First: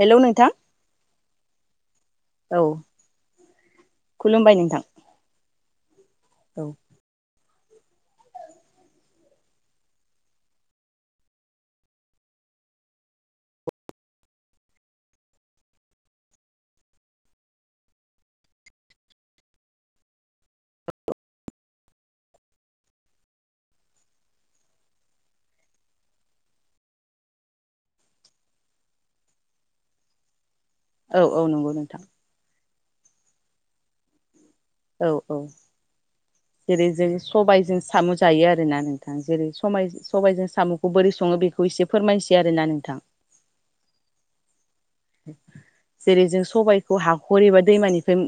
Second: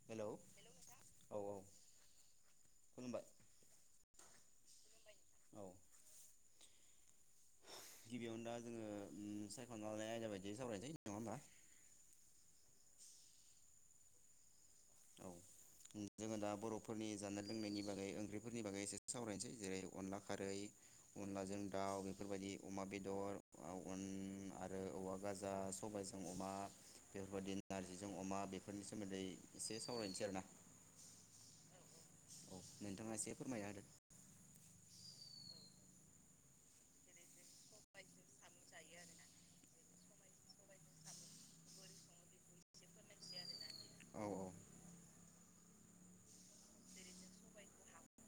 Hello नोंथां औ औ। खुलुमबाय खुलुमबाय नोंथां। [inaudible] [inaudible] गिबियावनो दा जोङो सायख'ना लानाय आयदा बायदियै सावरायनोसै नङा होमबा? औ जोङो दा बर'फोरनि जानाय लोंनायनि बागै ओंख्रिफोरनि बागै एसे सावरायनोसै जेरै अनला खारै अनलाजों दाउ बेफोरबायादि अमा बेदर आरो औवा गाजा सबायजों अमा बेफोरबायदि नारजिजों अमा बेफोरनि सोमोन्दै एसे सावरायनोसै आरो ना। औ औ नंगौ नोंथां। नोंथाङा एसे फोरमायना होदो। औ औ जेरै जों सबायजों साम' जायो आरोना नोंथां जेरै सबायजों साम'खौ बोरै सङो बेखौ एसे फोरमायसै आरोना नोंथां। औ औ। जेरै जों सबाइखौ हाखर एबा दैमानिफ्राय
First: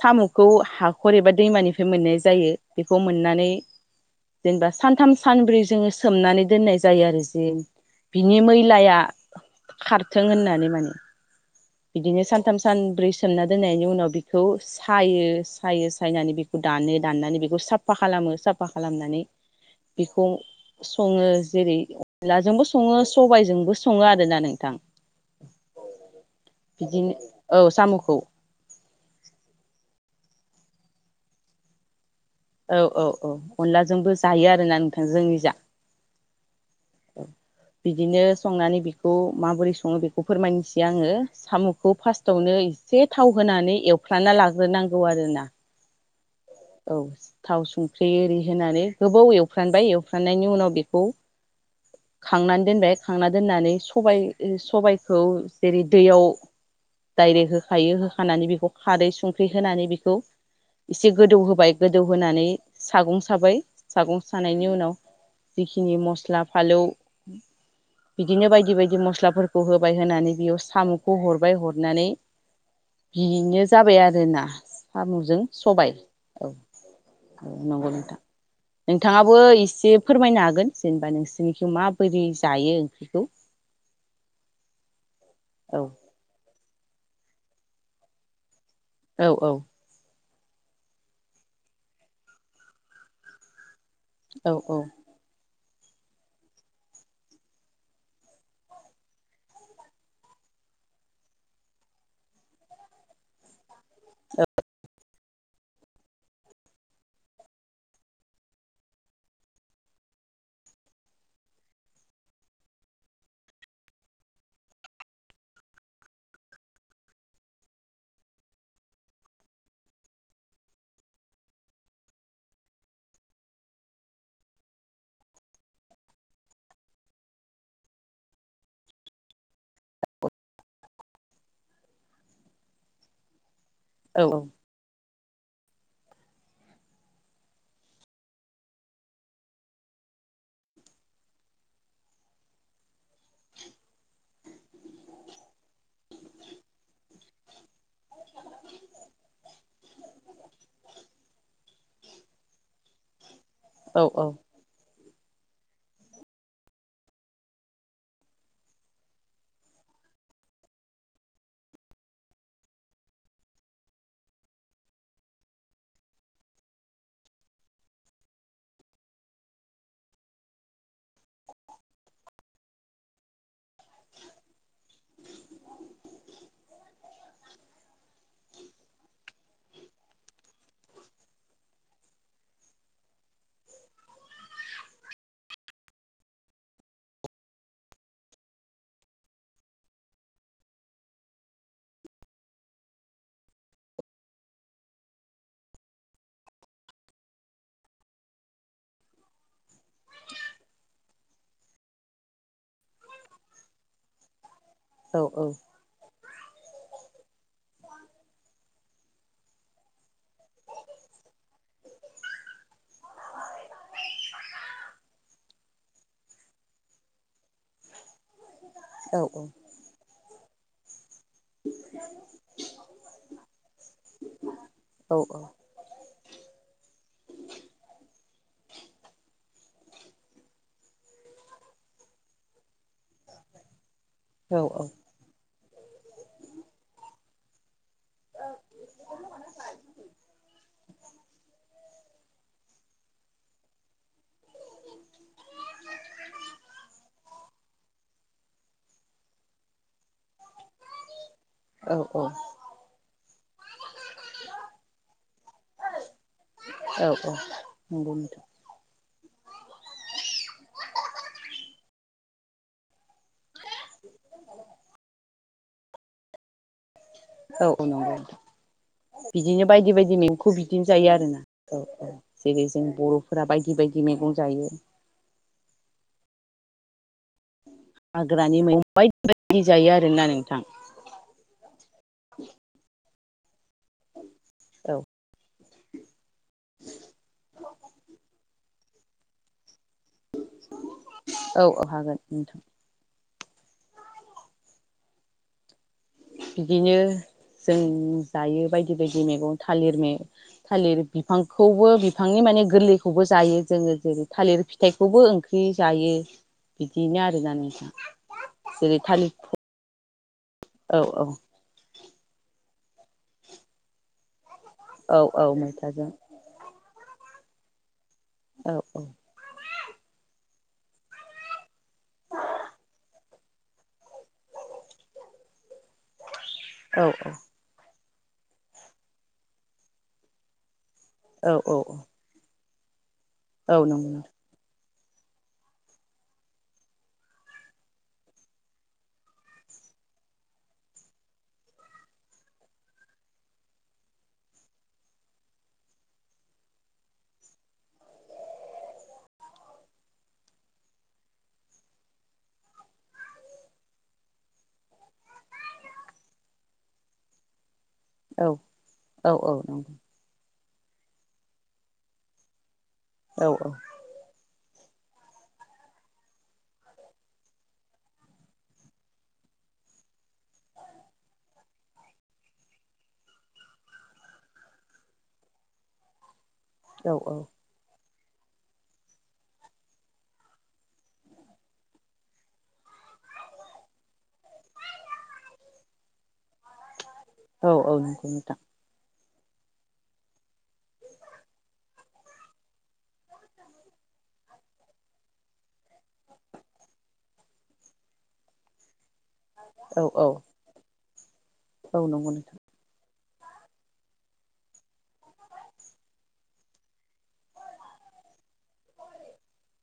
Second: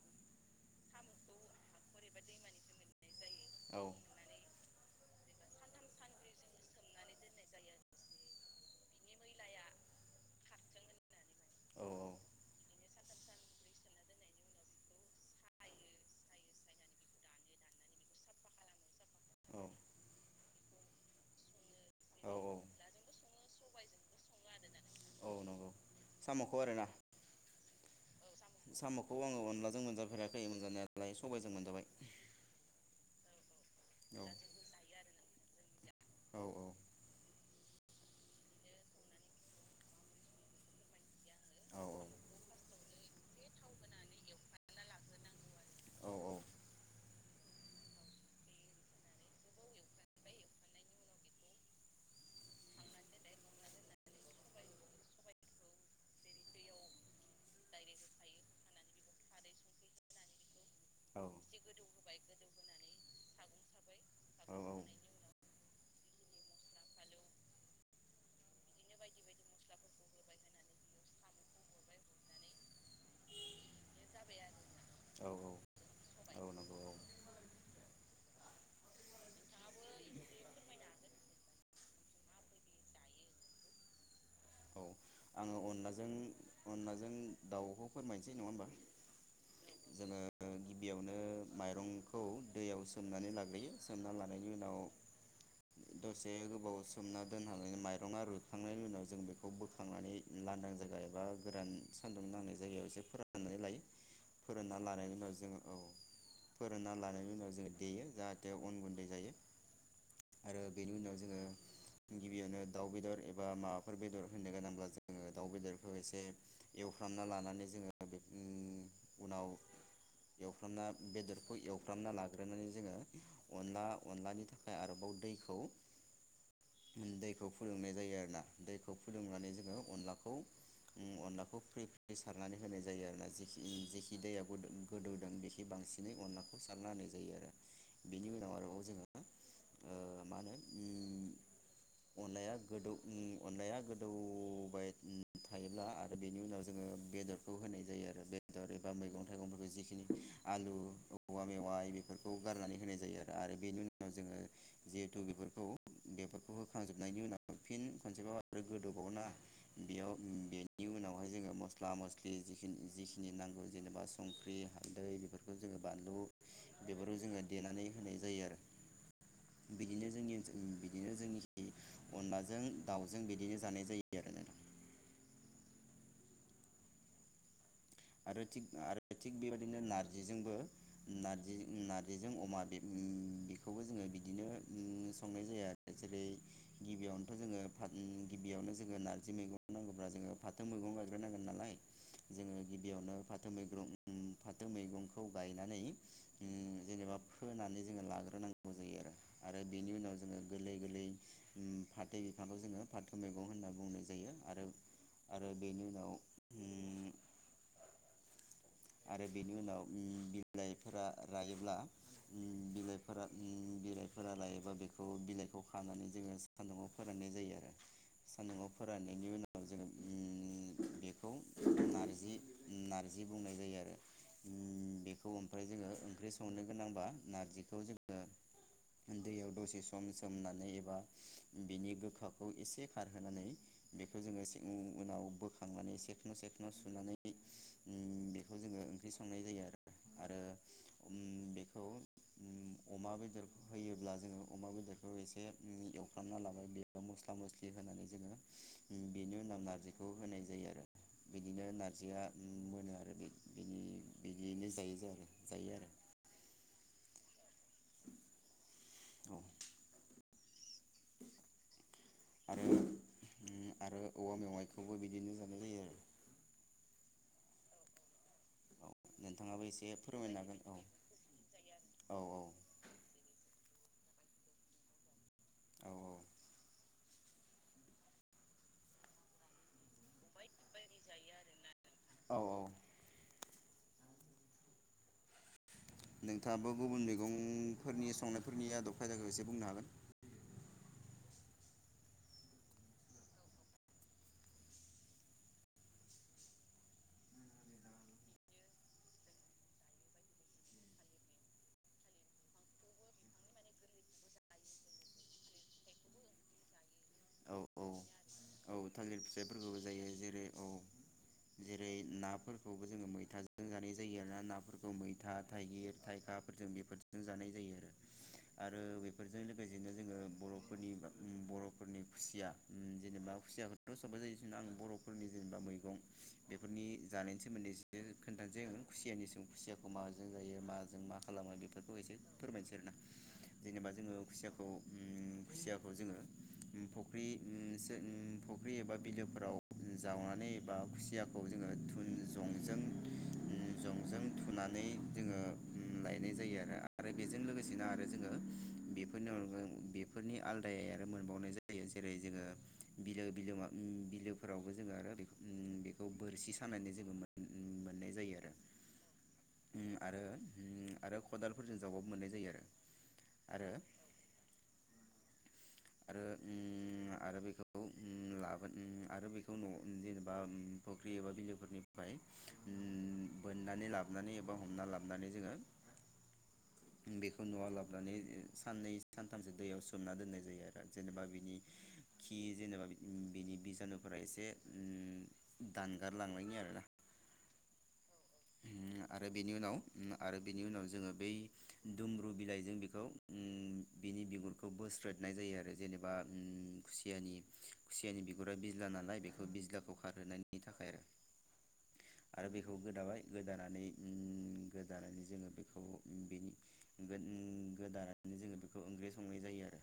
साम'खौ हाखर एबा दैमानिफ्राय मोननाय जायो बेखौ मोननानै औ जेनेबा सानथाम सानब्रै जोङो सोमनानै दोननाय जायो आरो ज बिनि मैलाया खारथों होननानै। औ बिदिनो सानथाम सानब्रै सोमना दोननायनि उनाव बिखौ सायो सायो सायनानै बिखौ दानो दाननानै बेखौ साफा खालामो साफा खालामनानै औ बिखौ सङो जेरै औ अनलाजोंबो सङो सबायजोंबो सङो आरोना नोंथां। औ नंगौ साम'खौ आरोना बिदिनो औ साम'खौ। खौ। साम'खौ आङो अनलाजों मोनजाफेराखै मोनजानायालाय सबायजों मोनजाबाय‌। औ औ औ अनलाजोंबो जायो आरोना नोंथां जोंनि जा औ औ। बिदिनो संनानै बेखौ माबोरै सङो बेखौ फोरमायनोसै आङो साम'खौ फार्स्टावनो एसे थाव होनानै एवफ्राना लाग्रोनांगौ आरोना। औ थाव संख्रि एरि होनानै गोबाव एवफ्रानबाय एवफ्राननायनि उनाव बेखौ खांनानै दोनबाय खांनानै दोननानै सबाइ सबाइखौ जेरै दैयाव डाइरेक्ट होखायो होखानानै बेखौ खारै संख्रि होनानै बेखौ। एसे गोदौ होबाय गोदौ होनानै सागं साबाय। सागं सानायनि उनाव जिखिनि मस्ला फालौ बिदिनो बायदि बायदि मस्लाफोरखौ होबाय होनानै बेयाव साम'खौ हरबाय हरनानै बिनो। जाबाय आरोना औ साम'जों। सबाइ औ औ नंगौ नोंथां नोंथाङाबो एसे फोरमायनो हागोन जेनेबा नोंसिनिखै माबोरै जायो ओंख्रिखौ। आङो औ अनलाजों अनलाजों दाउखौ फोरमायनिसै नङा होमबा औ औ ओ गिबियावनो माइरंखौ दैयाव सोमनानै लाग्रोयो सोमना औ लानायनि उनाव औ दसे गोबाव सोमना दोननानै माइरङा रुइखांनायनि उनाव जों बेखौ बोख थांनानै लांदां जायगा एबा गोरान सान्दुं नांनाय जायगायाव एसे फोराननानै लायो फोरानना लानायनि उनाव [unintelligible] फोरानना लानायनि उनाव जोङो देयो जाहाथे अन गुन्दै जायो आरो बेनि उनाव जोङो गिबियावनो दाउ बेदर एबा माबाफोर बेदर होनो गोनां बा जोङो दाउ बेदरखौ एसे एवफ्रामना लानानै जोङो उम उनाव एवफ्रामना बेदरखौ एवफ्रामना लाग्रोनानै जोङो अनला अनलानि थाखाय आरोबाव दैखौ ओम दैखौ फुदुंनाय जायो आरोना दैखौ फुनानै जो ङो अनलाखौ ओम अनलाखौ फ्रि फ्रि सारनानै होनाय जायो आरो ना जेखि जेखि दैआ औ गुदुं गोदौ जों बेखि बांसिनै अनलाखौ सारना होनाय जायो आरो बेनि उनाव आरोबाव जोङो ओ मा होनो ओम अनलाया गोदौ ओम अनलाया गोदौ औबाय उम थायोब्ला आरो बेनि उनाव जोङो बेदरखौ होनाय जायो आरो बेदर एबा मैगं-थाइगंफोरखौ जिखिनि आलु औवा मेवाइ बेफोरखौ गारनानै होनाय जा आरो बेनि औ उनाव औ जोङो जिहेथु बेफोरखौ बेफोरखौ होखांजोबनायनि उनाव फिन खनसेबाव आरो गोदौ बावोना बेयाव बेनि उनावहाय जोङो मस्ला मस्लि जिखिनि जिखिनि नांगौ जेनेबा संख्रि हालदै बेफोरखौ जोङो बानलु बेफोरखौ जोङो देनानै होनाय जायो आरो बिदिनो जोंनि ओनसोलनि बिदिनो जोंनिखै अनलाजों दाउजों बिदिनो जानाय जायो आरो नोंथां। आरो थिग आरो थिग बेबायदिनो नार्जिजोंबो नारजि नार्जिजों अमा बे उम बेखौबो जोङो बिदिनो ओम संनाय जाया जेरै गिबियावनोथ' जोङो ओम गिबियावनो जोङो नार्जि मैगं नांगौब्ला जोङो फाथो मैगं गायग्रो नांगोन नालाय जोङो गिबियावनो फाथो मैग्रं ओम फाथो मैगंखौ गायनानै ओम जेनेबा फोनानै जोङो लाग्रोनांगौ जायो आरो आरो बेनि उनाव जोङो गोरलै गोरलै फाथो बिफांखौ जोङो फाथो मैगं होनना बुंनाय जायो आरो औ आरो बेनि उनाव आरो बेनि उनाव ओम बिलाइफोरा रायोब्ला ओम बिलाइफोरा ओम बिलाइफोरा रायोबा बेखौ बिलाइखौ खानानै जोङो सान्दुंङाव फोराननाय जायो आरो सान्दुङाव औ फोराननायनि औ उनाव जोङो उम बेखौ नारजि [inaudible] नारजि बुंनाय जायो आरो ओम औ बेखौ ओमफ्राय जोङो ओंख्रि सं संनो गोनांबा नारजिखौ जोङो दैयाव दसे सम सोमनानै एबा बिनि गोखाखौ एसे खारहोनानै बेखौ जोङो से औ उम उनाव बोखा थांनानै सेखन सेखन सुनानै बि ओम बिखौ जोङो ओंख्रि संनाय जायो आरो आरो ओम बेखौ ओम अमा बेदरखौ होयोब्ला जोङो अमा बेदरखौ एसे एवफ्रामना लाबाय बेयाव मस्ला मस्लि होनानै जोङो ओम बेनि उनाव नारजिखौ होनाय जायो आरो बिदिनो औ औ [unintelligible] मोनो आरो बे बिनि बिदियैनो जायो [unintelligible] आरो जायो आरो [unintelligible] औ औ नंगौ नोंथां। औ। आरो आरो औवा मेवाइखौबो बिदिनो जानाय जायो आरो। औ औ नंगौ औ नोंथां। नोंथाङाबो बिदिनो एसे बायदि बायदि फोरमायनो मैगंखौ हागोन औ बिदिनो जायो आरोना औ औ जेरै जों बर'फोरा बायदि बिदिबायदि मैगं जायो। औ हाग्रानि मैगं बायदि बायदि जायो आरोना नोंथां। औ औ। औ। नोंथाङाबो गुबुन मैगंफोरनि संनाय फोरनि आदबखायाखौ एसे बुंनो हागोन। औ औ हागोन नोंथां। बिदिनो जों जायो बायदि बायदि मैगं थालिर थालिर बिफांखौबो बिफांनि माने गोरलैखौबो जायो जोङो जेरै थालिर फिथाइखौबो ओंख्रि जायो बिदिनो औ आरोना औ नोंथाङा औ थालिर फिसाइफोरखौबो जायो जेरै ओ औ औ। नाफोरखौबो जोङो मैथाजों जानाय जायो आरोना ना। औ मैथा औ थाइगिर मैथाजों थाइखाफोरजों बेफोर जों जानाय जायो आरो ‌। औ आरो बेफोरजों नो जोङो बर'फोरनि बर'फोरनि खुसिया जेनेबा खुसियाखौथ' सबबो जायो जना आं बर'फोरनि जेनेबा मैगं बेफोरनि औ जानायनि सोमोन्दै खोन्थानोै खुसियानि सम खुसियाखौ माजों जायो मा? जों मा औ खालामो औ बेफोरखौ एसे फोरमायनो औ जेनेबा नंगौ जोङो खुसियाखौ खुसियाखौ जोङो फुख्रि [unintelligible] फुख्रि एबा बिलोफोराव जावनानै एबा खुसियाखौ जोङो जंजों जंजों थुनानै जोङो लायनाय जायो आरो आरो बेजों लोगोसेनो आरो जोङो बेफोरनो बेफोरनि आलदाय आरो मोनबावनाय जायो जेरै जोङो बिलो बिलो बिलोफोरावबो जोङो आरो बे बेखौ बोरसि सानानै जोङो मोन मोननाय जायो औ आरो औ औ नंगौ। उम आरो आरो खदालफोरजों जावबाबो मोननाय जायो आरो। औ आरो औ। आरो आरो बेखौ लाबोन आरो बेखौ न' जेनेबा फुख्रि एबा बिलोफोरनिफ्राय बोननानै लाबोनानै एबा हमना लाबोनानै जोङो औ औ बेखौ न'आव लाबोनानै साननै सानथामसो दैयाव सोमना दोननाय जायो आरो। जेनेबा बिनि खि जेनेबा बिनि बिजानुफोरा एसे उम दानगारलांनायनि आरोना। औ औ नोंगौ नोंथां। उम आरो बेनि उनाव आरो बेनि उनाव जोङो बै दुमब्रु बिलाइजों बेखौ बिनि बिगुरखौ बोस्रोदनाय जायो आरो जेनेबा खुसियानि खुसियानि बिगुरा बिज्ला नालाय बे थ बिज्लाखौ औ औ खारहोनायनि थाखाय आरो। औ नंगौ आरो नोंथां बेखौ गोदाबाय गोदानानै उम गोदानानै जोङो बेखौ उम बेनि गोन उम गोदानानै जोङो बेखौ ओंख्रि संनाय जायो आरो।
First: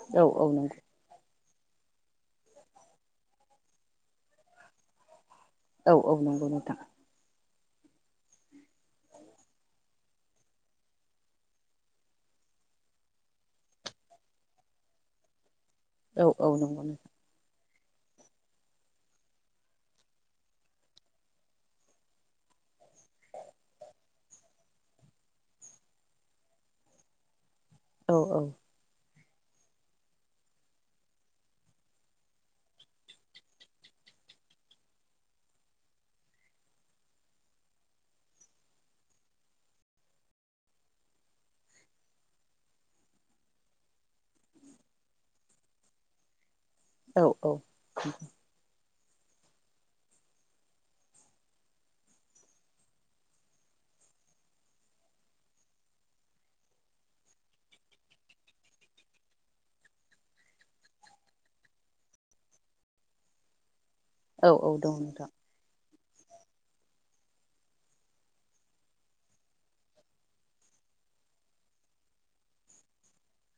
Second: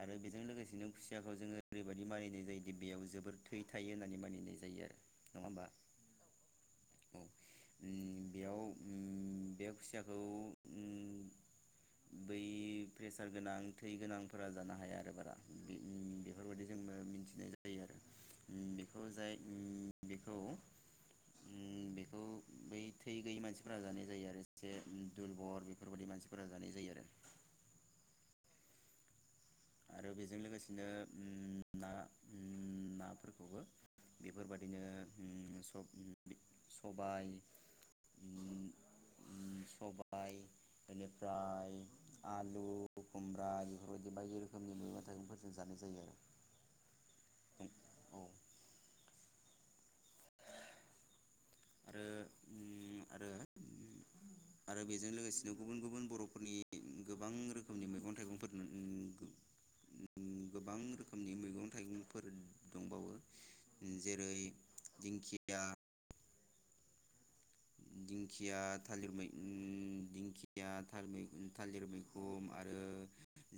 आरो औ बेजों औ नंगौ लोगोसेनो खुसियाखौ जोङो ओरैबायदि मानिनाय जायोदि बेयाव जोबोर थै थायो होननानै मानिनाय जायो आरो नङा होम औ औ नंगौ नोंथां। उम बेयाव उम बेयाव खुसियाखौ उम बै प्रेसार गोनां थै गोनांफोरा जानो हाया आरो बारा उम औ औ बेफोरबायदि नंगौ जोंबो नोंथां। मिथिनाय जायो आरो उम बेखौ जाय उम बेखौ उम बे खौ बै थै गैयै मानसिफोरा जानाय जायो आरो एसे दुलबर बेफोरबायदि मानसिफोरा जानाय जायो आरो। औ औ। आरो बेजों लोगोसेनो आं आं उम ना उम नाफोरखौबो बेफोरबादिनो उम सब उम बि सबाइ उम उम सबाइ बेनिफ्राय आलु खुमब्रा बेफोरबायदि बायदि रोखोम खोमनि मैगं थाइगंफोरजों जानाय जायो आरो। औ औ। औ आरो उम आरो आरो बेजों लोगोसेनो गुबुन गुबुन बर'फोरनि गोबां रोखोमनि मैगं थाइगंफोर नु उम उम गोबां रोखोमनि मैगं-थाइगंफोर दंबावो। जेरै औ औ दं नोंथां दिंखिया दिंखिया थालिर मै उम दिंखिया थालिमि उम थालिरमैखुन आरो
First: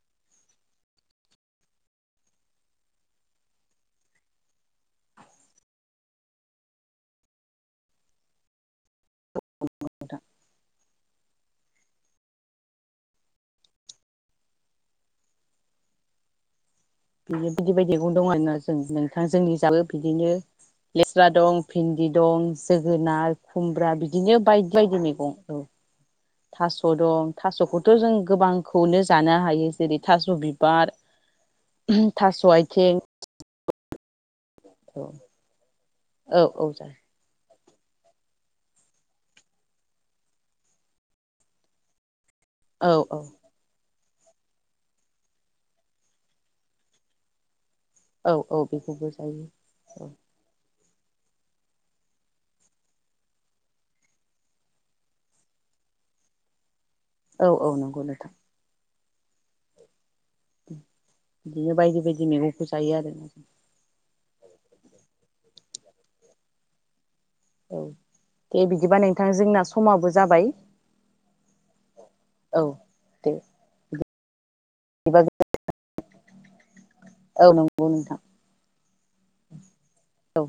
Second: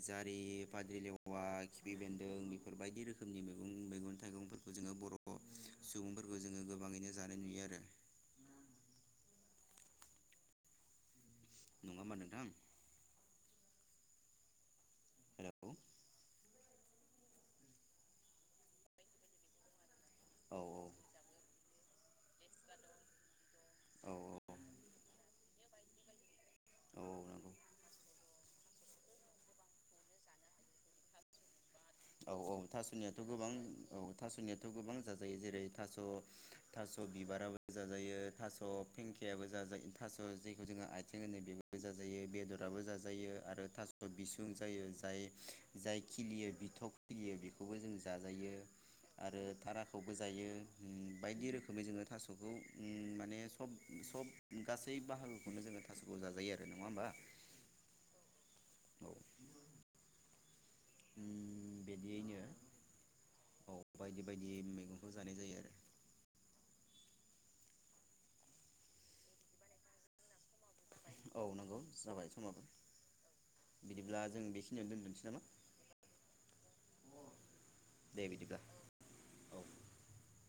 जारि फाद्रिलेवा खिफि बेन्दों बेफोरबायदि रोखोमनि मैगं मैगं थाइगंफोरखौ जोङो बर' सुबुंफोरखौ जोङो गोबाङैनो जानाय नुयो आरो। [unintelligible] नङा होमबा नोंथां? हेलौ बिनो बिदि बायदि औ [unintelligible] लेस्रा दं भिन्दि दं जोगोनार खुमब्रा औ बिदिनो बायदि बायदि मैगं औ। थास' औ औ दं नंगौ थास'खौथ' जों गोबांखौनो जानो हायो जेरै थास' बिबार औ थास' औ आथिं थास'नियाथ' गोबां औ थासनिया थ गोबां औ जाजायो जेरै थास औ थास जायो बिबाराबो जाजायो थास' फेंखायाबो जाजायो थास' जेखौ जोङो आइथिं होनो बेबो जाजायो बे जराबो औ औ जाजायो आरो थास बिसुं जायो जाय खिलियो बिथ गियो बि खौबो जों औ जाजायो औ बेखौबो आरो जायो औ थाराखौबो जायो। उम बायदि रोखोमै जोङो थास'खौ उम माने सब सब गासै बाहागोखौनो जोङो थास'खौ जाजायो आरो नङा होमबा? औ औ नंगौ नोंथां। औ बिदिनो बायदि बायदि बिदियैनो मैगंखौ जायो आरोना जों औ बायदि बायदि मैगंखौ जानाय जायो आरो औ दे बिदिबा नोंथां जोंना समाबो जाबाय औ नंगौ जाबाय समाबो औ दे बिदिब्ला जों बेखिनियावनो बिदिबा दोन्थनोसै नामा औ नंगौ नोंथां दे बिदिब्ला औ औ